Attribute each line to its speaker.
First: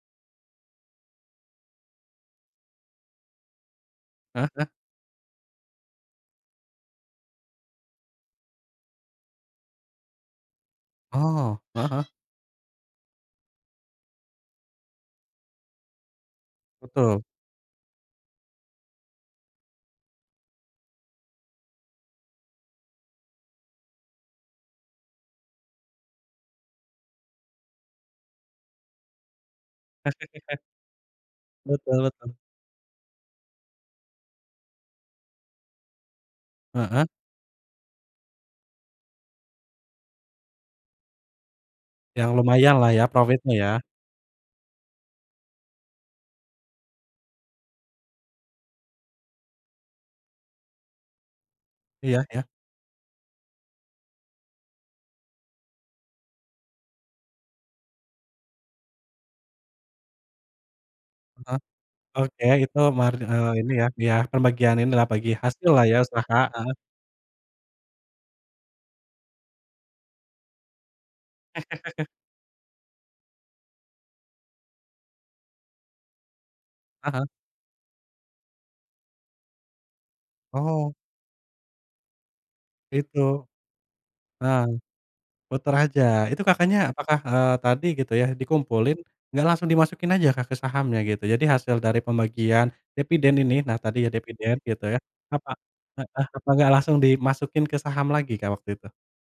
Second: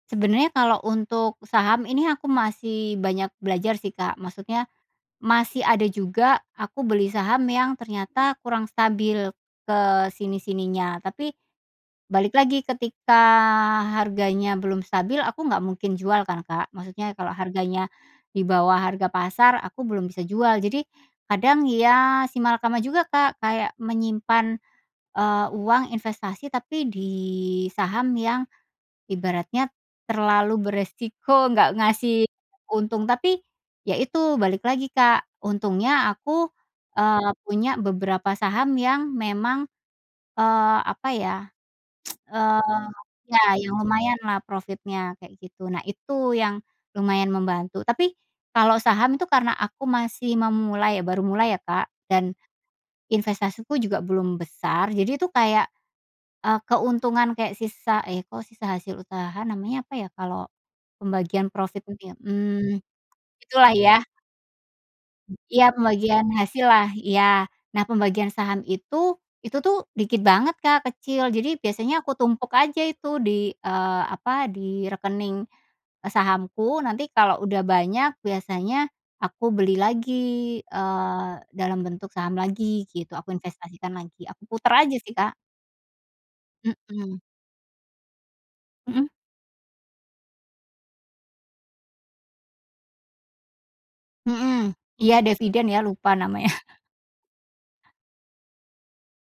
Speaker 1: Sebenarnya kalau untuk saham ini aku masih banyak belajar sih, Kak,
Speaker 2: Heeh
Speaker 1: maksudnya,
Speaker 2: heeh.
Speaker 1: masih ada juga aku beli saham yang ternyata kurang stabil ke sini-sininya tapi,
Speaker 2: Oh, heeh heeh.
Speaker 1: balik lagi ketika harganya belum stabil, aku nggak mungkin jual kan, Kak, maksudnya
Speaker 2: Betul.
Speaker 1: kalau harganya di bawah harga pasar aku belum bisa jual. Jadi kadang ya simalakama juga, Kak. Kayak menyimpan, eee, uang investasi tapi di saham yang ibaratnya terlalu beresiko, nggak
Speaker 2: Betul
Speaker 1: ngasih
Speaker 2: betul.
Speaker 1: untung, tapi ya itu balik lagi, Kak, untungnya aku,
Speaker 2: Heeh.
Speaker 1: eee, punya beberapa saham yang memang, eee, apa ya,
Speaker 2: Yang
Speaker 1: eee
Speaker 2: lumayanlah ya
Speaker 1: ya,
Speaker 2: profitnya
Speaker 1: eee,
Speaker 2: ya.
Speaker 1: yang lumayan lah profitnya kayak gitu. Nah, itu yang lumayan membantu, tapi kalau saham itu karena aku masih memulai ya, baru mulai ya, Kak,
Speaker 2: Iya
Speaker 1: dan
Speaker 2: iya.
Speaker 1: investasiku juga belum besar. Jadi itu kayak, eee, keuntungan kayak sisa eh, kok sisa hasil usaha namanya apa ya kalau pembagian
Speaker 2: Heeh.
Speaker 1: profit itu ya,
Speaker 2: Oke itu,
Speaker 1: mmm,
Speaker 2: margi eee, ini
Speaker 1: Itulah
Speaker 2: ya
Speaker 1: ya.
Speaker 2: iya, pembagian inilah bagi
Speaker 1: Iya,
Speaker 2: hasillah ya,
Speaker 1: pembagian
Speaker 2: usaha. Heeh.
Speaker 1: hasillah iya. Nah pembagian saham itu, itu tuh dikit banget, Kak, kecil. Jadi biasanya aku tumpuk aja itu di, eee, apa, di rekening, eee, sahamku nanti
Speaker 2: Heeh.
Speaker 1: kalau udah banyak biasanya aku beli lagi,
Speaker 2: Oh.
Speaker 1: eee, dalam bentuk saham lagi gitu,
Speaker 2: Itu.
Speaker 1: aku investasikan lagi. Aku
Speaker 2: Heeh.
Speaker 1: puter aja sih, Kak.
Speaker 2: Puter aja. Itu kakaknya apakah,
Speaker 1: Mmm.
Speaker 2: eee, tadi gitu ya, dikumpulin?
Speaker 1: Hmm.
Speaker 2: Nggak langsung dimasukin aja, Kak, ke sahamnya gitu, jadi hasil dari pembagian, deviden ini, nah tadi ya deviden
Speaker 1: Hmm.
Speaker 2: gitu ya,
Speaker 1: Iya
Speaker 2: apa
Speaker 1: deviden ya, lupa
Speaker 2: heeh,
Speaker 1: namanya.
Speaker 2: apa nggak langsung dimasukin ke saham lagi, Kak, waktu itu?